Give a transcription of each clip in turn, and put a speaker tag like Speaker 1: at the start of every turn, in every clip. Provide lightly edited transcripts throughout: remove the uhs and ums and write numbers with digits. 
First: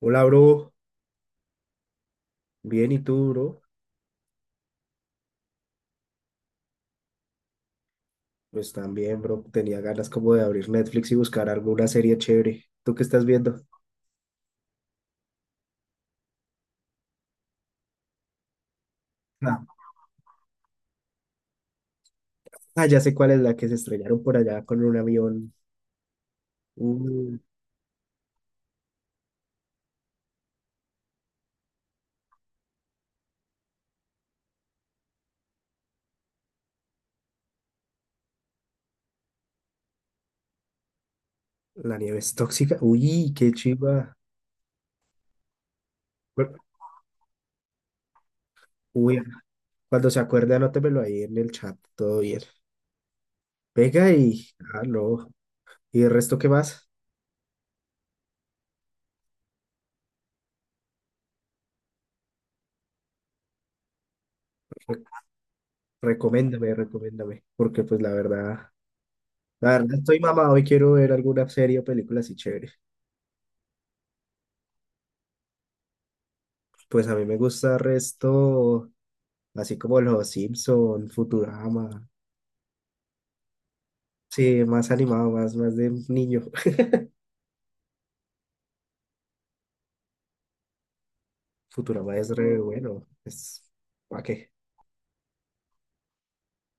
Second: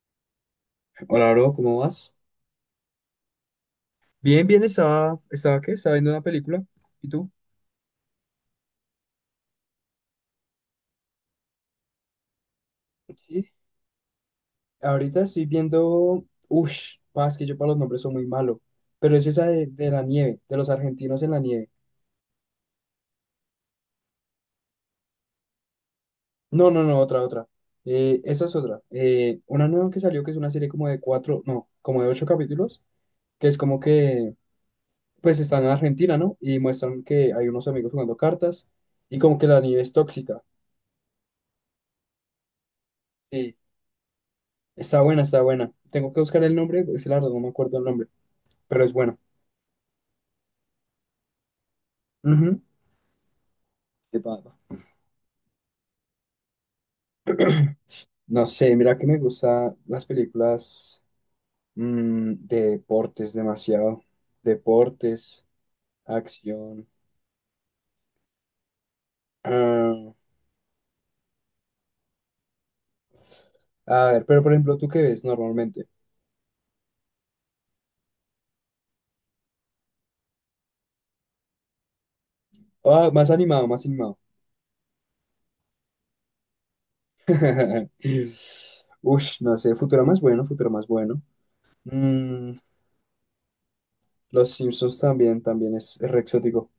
Speaker 1: Hola, bro.
Speaker 2: Hola, bro, ¿cómo vas?
Speaker 1: Bien, ¿y tú, bro?
Speaker 2: Bien, bien, ¿qué? Estaba viendo una película. ¿Y tú?
Speaker 1: Pues también, bro. Tenía ganas como de abrir Netflix y buscar alguna serie chévere. ¿Tú qué estás
Speaker 2: Sí,
Speaker 1: viendo?
Speaker 2: ahorita estoy viendo. Ush, paz, que yo para los nombres soy muy malo. Pero es esa
Speaker 1: Ah,
Speaker 2: de la nieve, de los argentinos en la nieve.
Speaker 1: Ah, ya sé cuál es la que se estrellaron por allá con un avión.
Speaker 2: No, no, no, otra,
Speaker 1: Uh,
Speaker 2: otra. Esa es otra. Una nueva que salió que es una serie como de cuatro, no, como de ocho capítulos, que es como que, pues están en Argentina, ¿no? Y muestran que hay unos amigos jugando cartas y como que la nieve es tóxica.
Speaker 1: la nieve es tóxica. Uy, qué
Speaker 2: Sí,
Speaker 1: chiva.
Speaker 2: está buena, está buena. Tengo que buscar el
Speaker 1: Bueno.
Speaker 2: nombre, porque la verdad no me acuerdo el nombre, pero es bueno.
Speaker 1: Uy, cuando se acuerde, anótemelo ahí en el chat. Todo bien.
Speaker 2: Ujú.
Speaker 1: Venga
Speaker 2: ¿Qué
Speaker 1: y...
Speaker 2: pasa?
Speaker 1: Ah, no. ¿Y el resto qué más?
Speaker 2: No sé, mira que me gustan las películas de deportes demasiado.
Speaker 1: Re-
Speaker 2: Deportes,
Speaker 1: Recoméndame,
Speaker 2: acción.
Speaker 1: recoméndame. Porque pues la verdad... La verdad
Speaker 2: Ah,
Speaker 1: estoy mamado y quiero ver alguna serie o película así chévere.
Speaker 2: a ver, pero por ejemplo, ¿tú qué ves normalmente?
Speaker 1: Pues a mí me gusta el resto, así como los Simpson, Futurama.
Speaker 2: Ah, más animado, más animado.
Speaker 1: Sí, más animado, más de niño.
Speaker 2: Ush, no sé, Futurama más bueno, Futurama más bueno.
Speaker 1: Futurama es
Speaker 2: Mm,
Speaker 1: re bueno. Es... ¿Para qué?
Speaker 2: Los Simpsons también es re exótico.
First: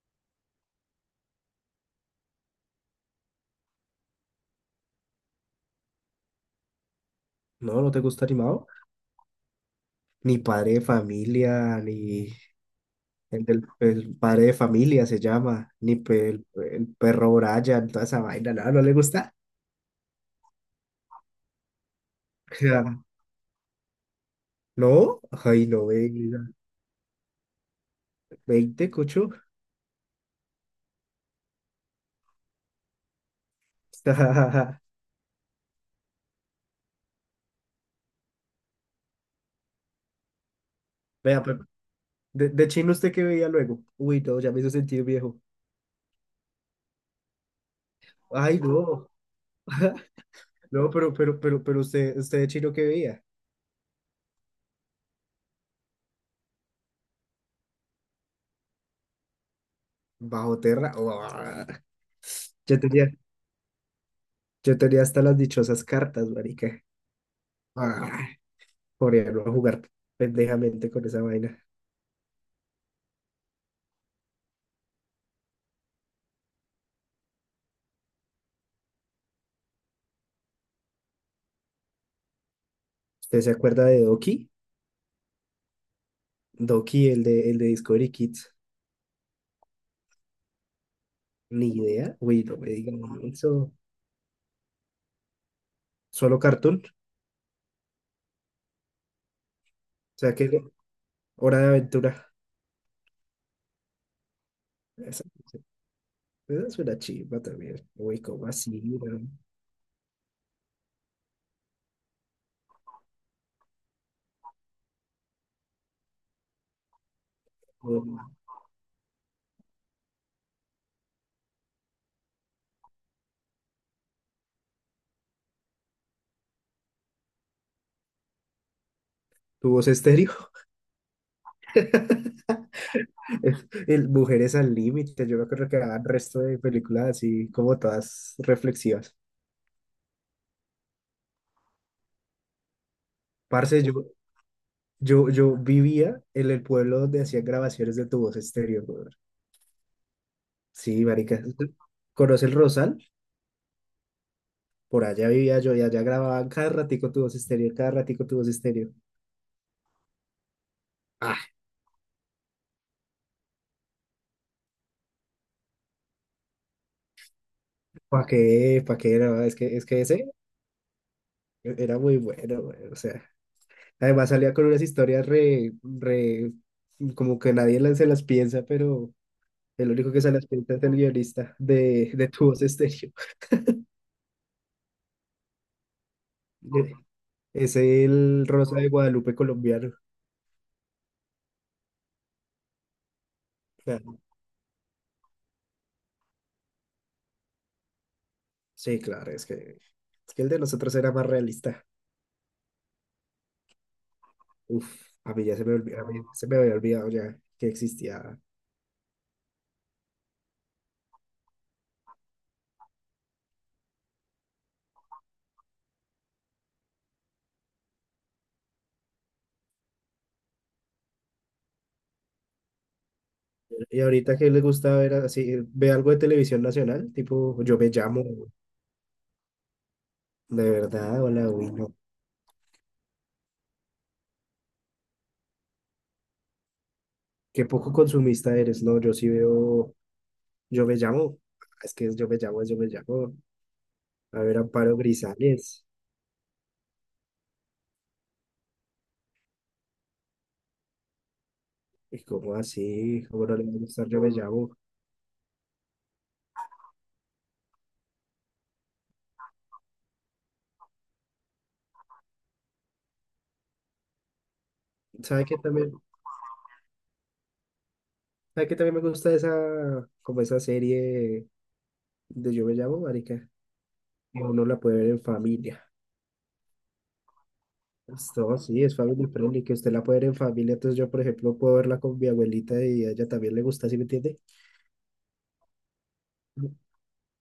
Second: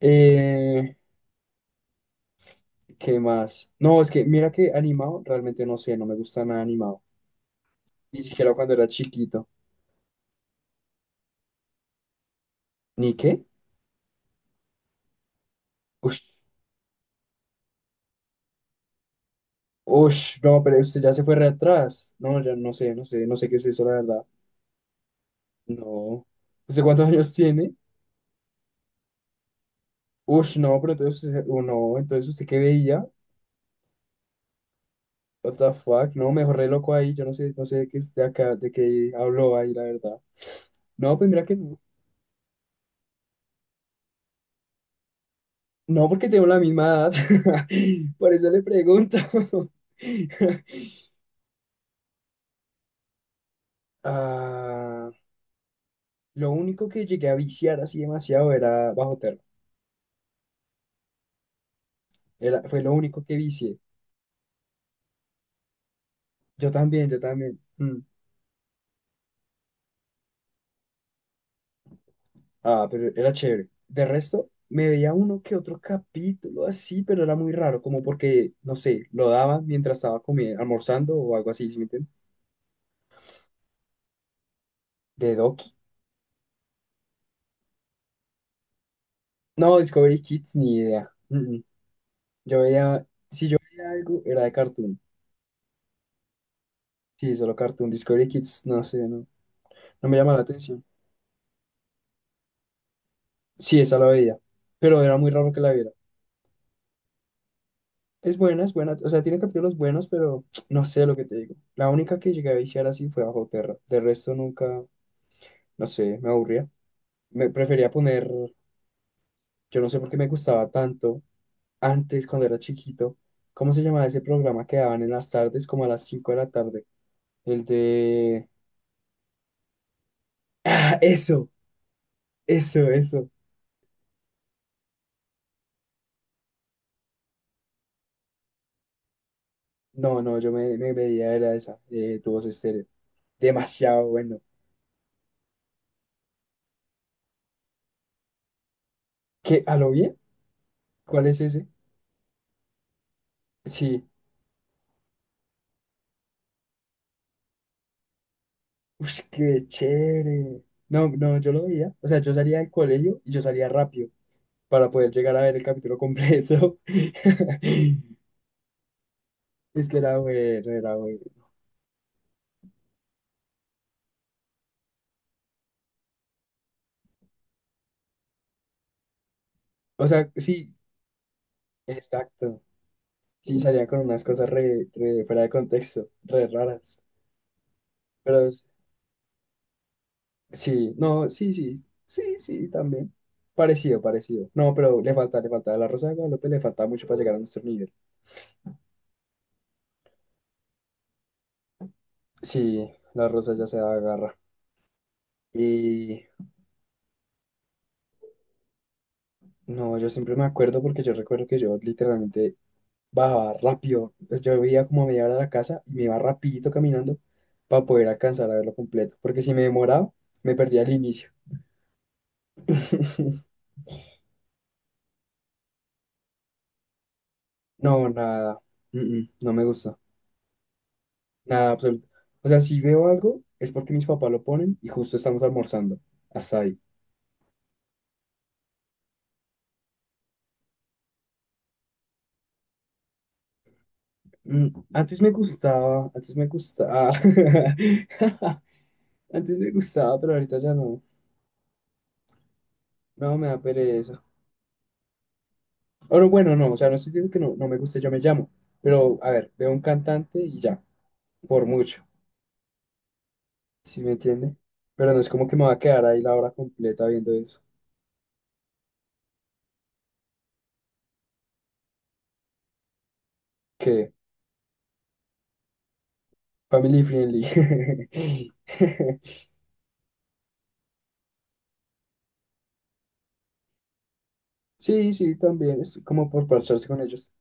Speaker 2: Eh, ¿qué más? No, es que mira que animado, realmente no sé, no me gusta nada animado.
Speaker 1: No, no te
Speaker 2: Ni
Speaker 1: gusta
Speaker 2: siquiera
Speaker 1: animado.
Speaker 2: cuando era chiquito.
Speaker 1: Ni padre de familia, ni
Speaker 2: ¿Ni qué?
Speaker 1: el padre de familia se llama, ni
Speaker 2: Ush,
Speaker 1: el perro Brian, toda esa vaina, no, no le gusta.
Speaker 2: ush, no, pero usted ya se fue re atrás. No, ya no sé,
Speaker 1: Ja,
Speaker 2: no sé, no sé qué es eso, la verdad.
Speaker 1: no, ay, no,
Speaker 2: No.
Speaker 1: venga.
Speaker 2: ¿Usted cuántos años tiene?
Speaker 1: Veinte cocho.
Speaker 2: Ush, no, pero entonces no, entonces ¿usted qué veía? What the fuck, no, me dejó re loco ahí, yo no sé, no sé de qué es de acá, de qué habló ahí, la verdad. No, pues
Speaker 1: Vea,
Speaker 2: mira que
Speaker 1: pero
Speaker 2: no.
Speaker 1: de chino, ¿usted qué veía luego? Uy, no, ya me hizo sentir viejo.
Speaker 2: No, porque tengo la misma edad. Por eso
Speaker 1: Ay,
Speaker 2: le
Speaker 1: no.
Speaker 2: pregunto.
Speaker 1: No, pero usted de chino que veía.
Speaker 2: Ah, lo único que llegué a viciar así demasiado era bajo termo.
Speaker 1: Bajo tierra. ¡Uah!
Speaker 2: Era,
Speaker 1: Yo
Speaker 2: fue lo
Speaker 1: tenía,
Speaker 2: único que vicié.
Speaker 1: yo tenía hasta las dichosas cartas,
Speaker 2: Yo
Speaker 1: marica.
Speaker 2: también, yo también. Mm.
Speaker 1: Ah, coreano a jugar pendejamente con esa vaina.
Speaker 2: Ah, pero era chévere. De resto, me veía uno que otro capítulo así, pero era muy raro, como porque, no sé, lo daban mientras estaba comiendo, almorzando o algo así, ¿sí me entiendes?
Speaker 1: ¿Usted se acuerda de Doki?
Speaker 2: De Doki.
Speaker 1: Doki, el de Discovery Kids.
Speaker 2: No, Discovery Kids, ni idea. Mm, mm.
Speaker 1: Ni idea. Uy, no
Speaker 2: Yo
Speaker 1: me digan
Speaker 2: veía, si yo
Speaker 1: eso.
Speaker 2: veía algo, era de Cartoon.
Speaker 1: Solo cartoon.
Speaker 2: Sí, solo Cartoon. Discovery Kids, no sé, no, no me
Speaker 1: O
Speaker 2: llama
Speaker 1: sea
Speaker 2: la
Speaker 1: que
Speaker 2: atención.
Speaker 1: Hora de Aventura.
Speaker 2: Sí, esa la veía, pero era
Speaker 1: Esa,
Speaker 2: muy raro que la viera.
Speaker 1: esa es una chimba también. Uy, ¿cómo
Speaker 2: Es
Speaker 1: así?
Speaker 2: buena, o sea,
Speaker 1: ¿Weón?
Speaker 2: tiene capítulos buenos, pero no sé lo que te digo. La única que llegué a viciar así fue Bajo Terra. De resto nunca, no sé, me aburría. Me prefería poner, yo no sé por qué me gustaba tanto antes cuando era chiquito. ¿Cómo se llamaba ese programa que daban en las tardes, como a las 5 de la tarde? El de.
Speaker 1: ¿Tu voz estéreo?
Speaker 2: ¡Ah, eso, eso, eso!
Speaker 1: El Mujeres al Límite, yo me acuerdo que daban resto de películas así como todas reflexivas.
Speaker 2: No, no, yo me veía era esa, Tu Voz Estéreo.
Speaker 1: Parce, yo,
Speaker 2: Demasiado bueno.
Speaker 1: yo, yo vivía en el pueblo donde hacían grabaciones de tu voz estéreo, brother.
Speaker 2: ¿Qué? ¿A lo bien?
Speaker 1: Sí,
Speaker 2: ¿Cuál es
Speaker 1: marica.
Speaker 2: ese?
Speaker 1: ¿Conoce el Rosal?
Speaker 2: Sí.
Speaker 1: Por allá vivía yo y allá grababan cada ratico tu voz estéreo, cada ratico tu voz estéreo.
Speaker 2: Uy, qué chévere. No, no, yo
Speaker 1: Ah,
Speaker 2: lo veía. O sea, yo salía del colegio y yo salía rápido, para poder llegar a ver el capítulo completo.
Speaker 1: ¿para qué? ¿Para qué? No, es que, es
Speaker 2: Es que
Speaker 1: que
Speaker 2: era
Speaker 1: ese
Speaker 2: bueno, era bueno.
Speaker 1: era muy bueno, güey. O sea, además salía con unas historias re, re, como que nadie se las piensa, pero el
Speaker 2: O
Speaker 1: único que
Speaker 2: sea,
Speaker 1: se las pinta
Speaker 2: sí,
Speaker 1: es el guionista de Tu
Speaker 2: exacto.
Speaker 1: Voz Estéreo.
Speaker 2: Sí, salía con unas cosas re fuera de contexto, re raras.
Speaker 1: Es el
Speaker 2: Pero
Speaker 1: Rosa de Guadalupe colombiano.
Speaker 2: sí, no, sí, sí, sí, sí, también. Parecido,
Speaker 1: Claro.
Speaker 2: parecido. No, pero le falta, le falta. A la Rosa de Guadalupe le falta mucho para llegar a nuestro nivel.
Speaker 1: Sí, claro, es que el de nosotros era más realista.
Speaker 2: Sí, la Rosa ya se agarra.
Speaker 1: Uf, a mí
Speaker 2: Y
Speaker 1: se me había olvidado ya que existía.
Speaker 2: no, yo siempre me acuerdo porque yo recuerdo que yo literalmente bajaba rápido. Pues, yo veía como a media hora de la casa y me iba rapidito caminando para poder alcanzar a verlo completo. Porque si me demoraba, me perdía el inicio.
Speaker 1: Y ahorita que le gusta ver así, ve algo de televisión nacional, tipo Yo me
Speaker 2: No,
Speaker 1: llamo,
Speaker 2: nada. No me gusta.
Speaker 1: de verdad, hola,
Speaker 2: Nada,
Speaker 1: uy, no.
Speaker 2: absoluto. O sea, si veo algo, es porque mis papás lo ponen y justo estamos almorzando. Hasta ahí.
Speaker 1: Qué poco consumista eres. No, yo sí veo Yo me llamo, es que es Yo me llamo, es Yo me llamo. A ver,
Speaker 2: Mm,
Speaker 1: Amparo
Speaker 2: antes me
Speaker 1: Grisales.
Speaker 2: gustaba, antes me gustaba. Antes me gustaba, pero ahorita ya no.
Speaker 1: Y como así,
Speaker 2: No,
Speaker 1: como
Speaker 2: me
Speaker 1: no
Speaker 2: da
Speaker 1: le va a gustar,
Speaker 2: pereza.
Speaker 1: Yo me llamo.
Speaker 2: Ahora bueno, no, o sea, no estoy diciendo que no, no me guste, yo me llamo. Pero, a ver, veo un cantante y ya, por mucho, ¿sí me entiende? Pero no es
Speaker 1: ¿Sabe
Speaker 2: como que
Speaker 1: qué
Speaker 2: me va a
Speaker 1: también?
Speaker 2: quedar ahí la hora completa viendo eso.
Speaker 1: ¿Sabe qué también me gusta esa, como esa serie de Yo me llamo, marica?
Speaker 2: Que
Speaker 1: Que uno la puede ver en familia.
Speaker 2: family friendly.
Speaker 1: Esto sí, es family friendly, que usted la puede ver en familia. Entonces yo, por ejemplo, puedo verla con mi abuelita y a ella también le gusta, ¿sí me entiende?
Speaker 2: Sí, sí, también, es como por parcharse con ellos.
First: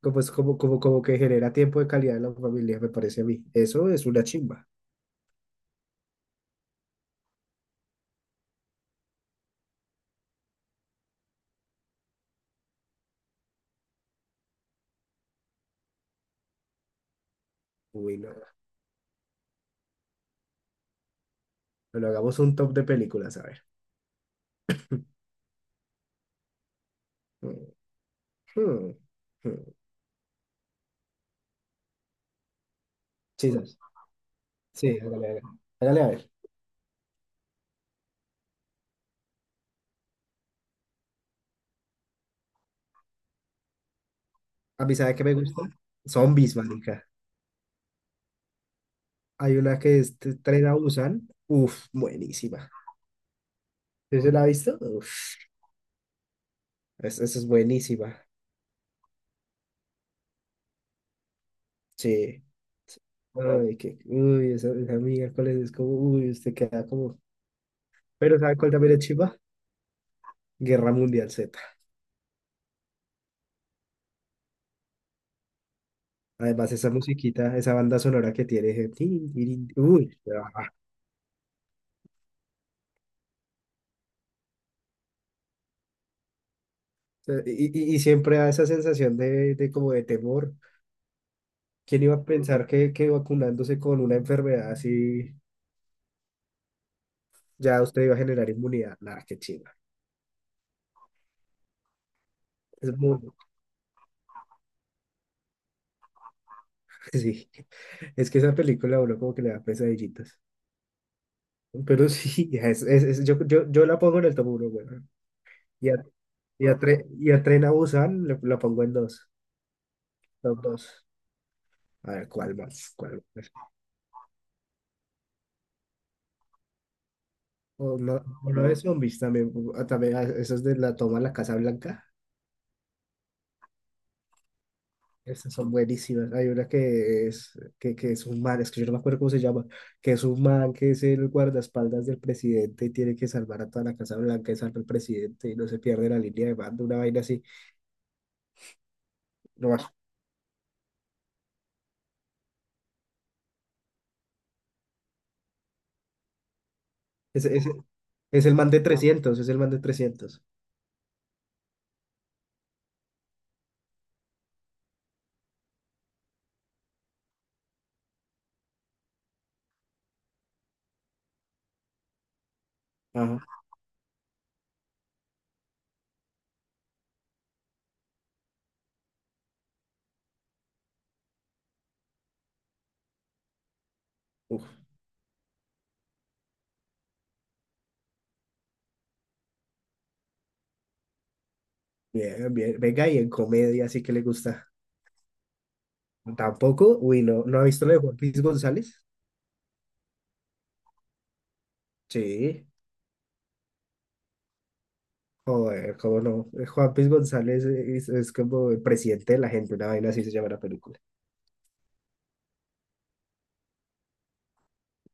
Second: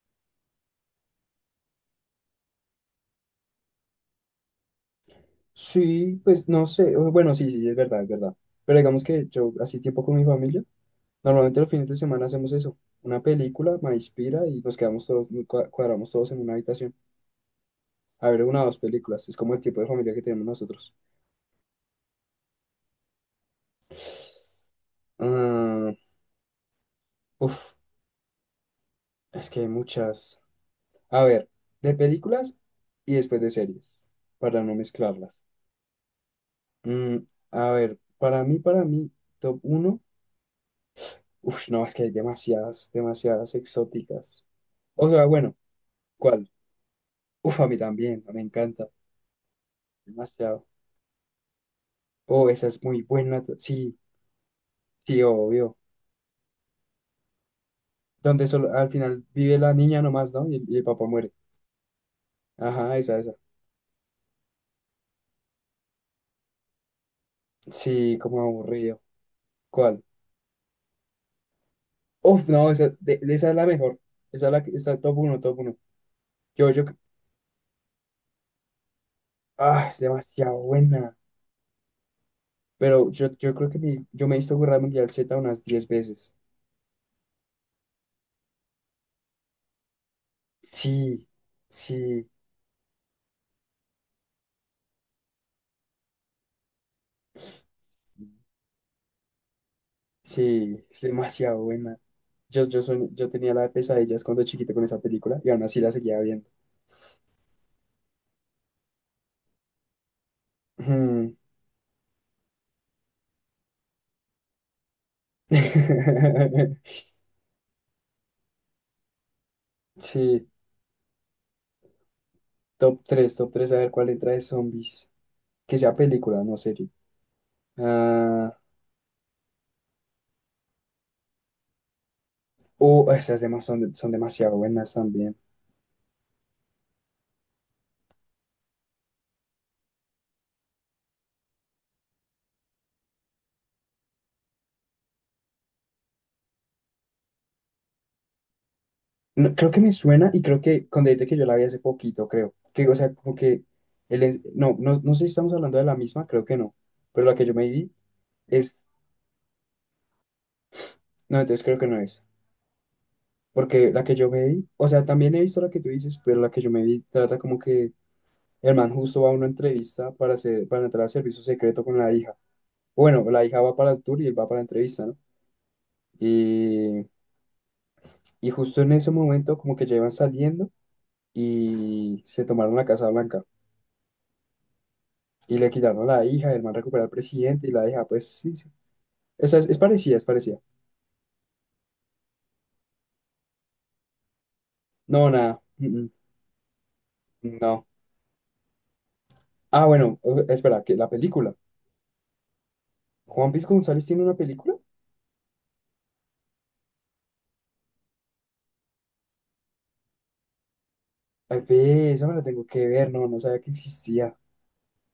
Speaker 1: Como es como que genera tiempo de calidad en la familia, me parece a mí. Eso es una chimba.
Speaker 2: Sí, pues no sé, bueno, sí, sí, es verdad, es verdad. Pero digamos que yo, así tiempo con mi familia, normalmente los fines de semana hacemos eso, una película, me inspira y nos quedamos todos, cuadramos todos en una habitación.
Speaker 1: Uy,
Speaker 2: A
Speaker 1: no.
Speaker 2: ver, una o dos películas. Es como el tipo de familia que tenemos nosotros.
Speaker 1: Pero hagamos un top de películas, a ver.
Speaker 2: Ah,
Speaker 1: Mm,
Speaker 2: uf,
Speaker 1: mm,
Speaker 2: es que hay
Speaker 1: mm.
Speaker 2: muchas. A ver, de películas y después de
Speaker 1: Sí, sí,
Speaker 2: series, para no
Speaker 1: sí, hágale,
Speaker 2: mezclarlas.
Speaker 1: hágale. Hágale, a ver.
Speaker 2: Mm, a ver, para mí, top uno. Uf, no, es que hay demasiadas, demasiadas exóticas.
Speaker 1: A mí,
Speaker 2: O
Speaker 1: ¿sabe qué
Speaker 2: sea,
Speaker 1: me
Speaker 2: bueno,
Speaker 1: gusta?
Speaker 2: ¿cuál?
Speaker 1: Zombies, marica.
Speaker 2: Uf, a mí también, me encanta.
Speaker 1: Hay una que es t-
Speaker 2: Demasiado.
Speaker 1: Tren a Busan. Uf,
Speaker 2: Oh, esa
Speaker 1: buenísima.
Speaker 2: es muy buena. Sí,
Speaker 1: ¿Sí se la ha visto? Uf,
Speaker 2: sí, obvio.
Speaker 1: esa es buenísima.
Speaker 2: Donde solo, al final vive la niña nomás, ¿no? Y el papá muere.
Speaker 1: Sí.
Speaker 2: Ajá, esa, esa.
Speaker 1: Ay, que, uy, esa amiga, ¿cuál es? Es como, uy, usted queda como...
Speaker 2: Sí,
Speaker 1: Pero
Speaker 2: como
Speaker 1: ¿sabe cuál también
Speaker 2: aburrido.
Speaker 1: es chiva?
Speaker 2: ¿Cuál?
Speaker 1: Guerra Mundial Z.
Speaker 2: Uf, no, esa, de esa es la mejor. Esa es la que está top uno, top uno. Yo,
Speaker 1: Además,
Speaker 2: yo,
Speaker 1: esa musiquita, esa banda sonora que tiene... tin, tirin,
Speaker 2: es
Speaker 1: uy,
Speaker 2: demasiado
Speaker 1: ah.
Speaker 2: buena. Pero yo creo que yo me he visto Guerra Mundial Z unas 10 veces.
Speaker 1: Y siempre da esa sensación de como de temor.
Speaker 2: Sí,
Speaker 1: ¿Quién iba a
Speaker 2: sí,
Speaker 1: pensar que vacunándose con una enfermedad así... ya usted iba a generar inmunidad. Nada, qué chimba.
Speaker 2: sí, es demasiado buena.
Speaker 1: Es muy,
Speaker 2: Yo tenía la de pesadillas cuando chiquito con esa película y aún así la seguía viendo.
Speaker 1: sí. Es que esa película a uno como que le da pesadillitas.
Speaker 2: Mm.
Speaker 1: Pero sí, yo la pongo en el top 1, güey. Y a, y a, Tre- y a Tren a Busan la pongo en dos.
Speaker 2: Sí,
Speaker 1: Top dos. A ver, ¿cuál más? ¿Cuál más?
Speaker 2: top 3 a ver cuál entra de zombies. Que sea película, no serie.
Speaker 1: O no, o
Speaker 2: Ah,
Speaker 1: no de zombies también. Esas de la toma a la Casa Blanca.
Speaker 2: Esas demás son demasiado buenas también.
Speaker 1: Esas son buenísimas. Hay una que es un man, es que yo no me acuerdo cómo se llama, que es un man que es el guardaespaldas del presidente y tiene que salvar a toda la Casa Blanca y salva al presidente y no se pierde la línea de mando, una vaina así.
Speaker 2: No, creo
Speaker 1: No,
Speaker 2: que me suena y creo que con decirte que yo la vi hace poquito, creo. Que, o sea, como que no, no, no sé si estamos hablando de la misma, creo que no. Pero la que
Speaker 1: es,
Speaker 2: yo
Speaker 1: es,
Speaker 2: me vi
Speaker 1: es el man de
Speaker 2: es.
Speaker 1: 300, es el man de trescientos.
Speaker 2: No, entonces creo que no es. Porque la que yo me vi, o sea, también he visto la que tú dices, pero la que yo me vi trata como que el man justo va a una entrevista para hacer, para entrar al servicio secreto con la hija. Bueno, la
Speaker 1: Ajá.
Speaker 2: hija va para el tour y él va para la entrevista, ¿no? Y, y justo en ese momento como que ya llevan saliendo y se tomaron la Casa Blanca
Speaker 1: Uf,
Speaker 2: y le quitaron a la hija, el man recuperó al presidente y la hija, pues sí, sí. Esa es parecida, es parecida.
Speaker 1: bien, bien. Venga, y en comedia sí que le gusta.
Speaker 2: No, nada,
Speaker 1: Tampoco, uy, no, ¿no ha
Speaker 2: no.
Speaker 1: visto lo de Juan Luis González?
Speaker 2: Ah, bueno, espera, que la película.
Speaker 1: Sí.
Speaker 2: ¿Juan Pisco González tiene una película?
Speaker 1: Joder, cómo no. Juan Piz González es como el presidente de la gente, una vaina así se llama la película.
Speaker 2: Ay, ve, esa me la tengo que ver, no, no sabía que existía.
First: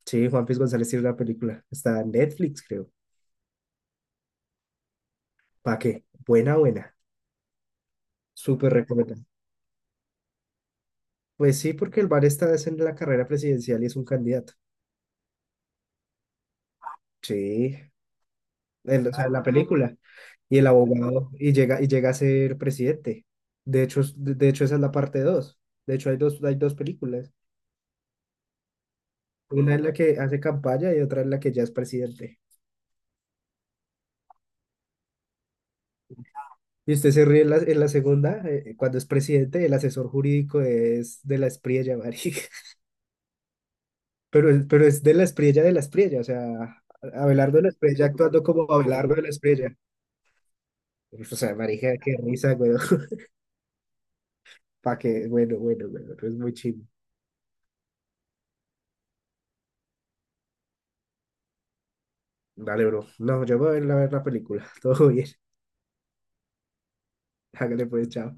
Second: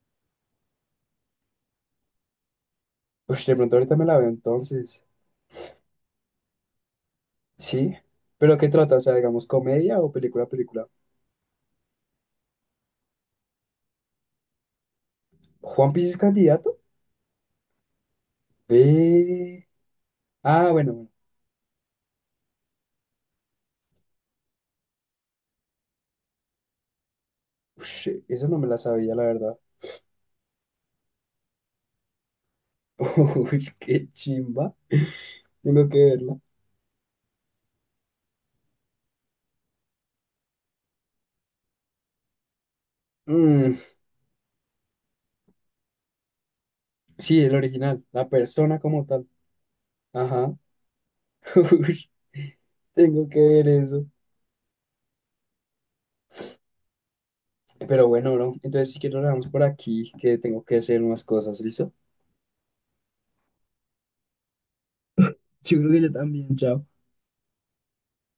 Speaker 1: Sí, Juan Piz González tiene una película. Está en Netflix, creo.
Speaker 2: Pues de pronto ahorita me la veo entonces.
Speaker 1: ¿Para qué? Buena, buena.
Speaker 2: Sí, pero ¿qué
Speaker 1: Súper
Speaker 2: trata? O sea,
Speaker 1: recomendada.
Speaker 2: digamos, comedia o película, película.
Speaker 1: Pues sí, porque el bar está es en la carrera presidencial y es un candidato.
Speaker 2: ¿Juan Pisco es candidato?
Speaker 1: Sí, en, o sea, en la
Speaker 2: Ve.
Speaker 1: película. Y el
Speaker 2: Ah, bueno, bueno.
Speaker 1: abogado, y llega a ser presidente. De hecho, esa es la parte dos. De hecho, hay dos películas.
Speaker 2: Ush, esa no me la sabía, la verdad.
Speaker 1: Una es la que hace campaña y otra es la que ya es presidente.
Speaker 2: Uy, qué chimba. Tengo que verla.
Speaker 1: Y usted se ríe en la, segunda, cuando es presidente, el asesor jurídico es de la Espriella, marica.
Speaker 2: Mm,
Speaker 1: Pero es de la Espriella, o sea,
Speaker 2: sí, el
Speaker 1: Abelardo de la
Speaker 2: original,
Speaker 1: Espriella
Speaker 2: la
Speaker 1: actuando como
Speaker 2: persona como
Speaker 1: Abelardo de
Speaker 2: tal.
Speaker 1: la Espriella.
Speaker 2: Ajá.
Speaker 1: O sea, marica,
Speaker 2: Ush,
Speaker 1: qué risa, güey.
Speaker 2: tengo que ver eso.
Speaker 1: Pa' que, bueno, bueno, bueno, es muy chido.
Speaker 2: Pero bueno, bro, entonces si quiero lo dejamos por aquí, que tengo que hacer unas cosas, ¿listo?
Speaker 1: Dale, bro. No, yo me voy a ir a ver la película. Todo bien.
Speaker 2: Yo creo que yo también, chao.
Speaker 1: Hágale pues, chao.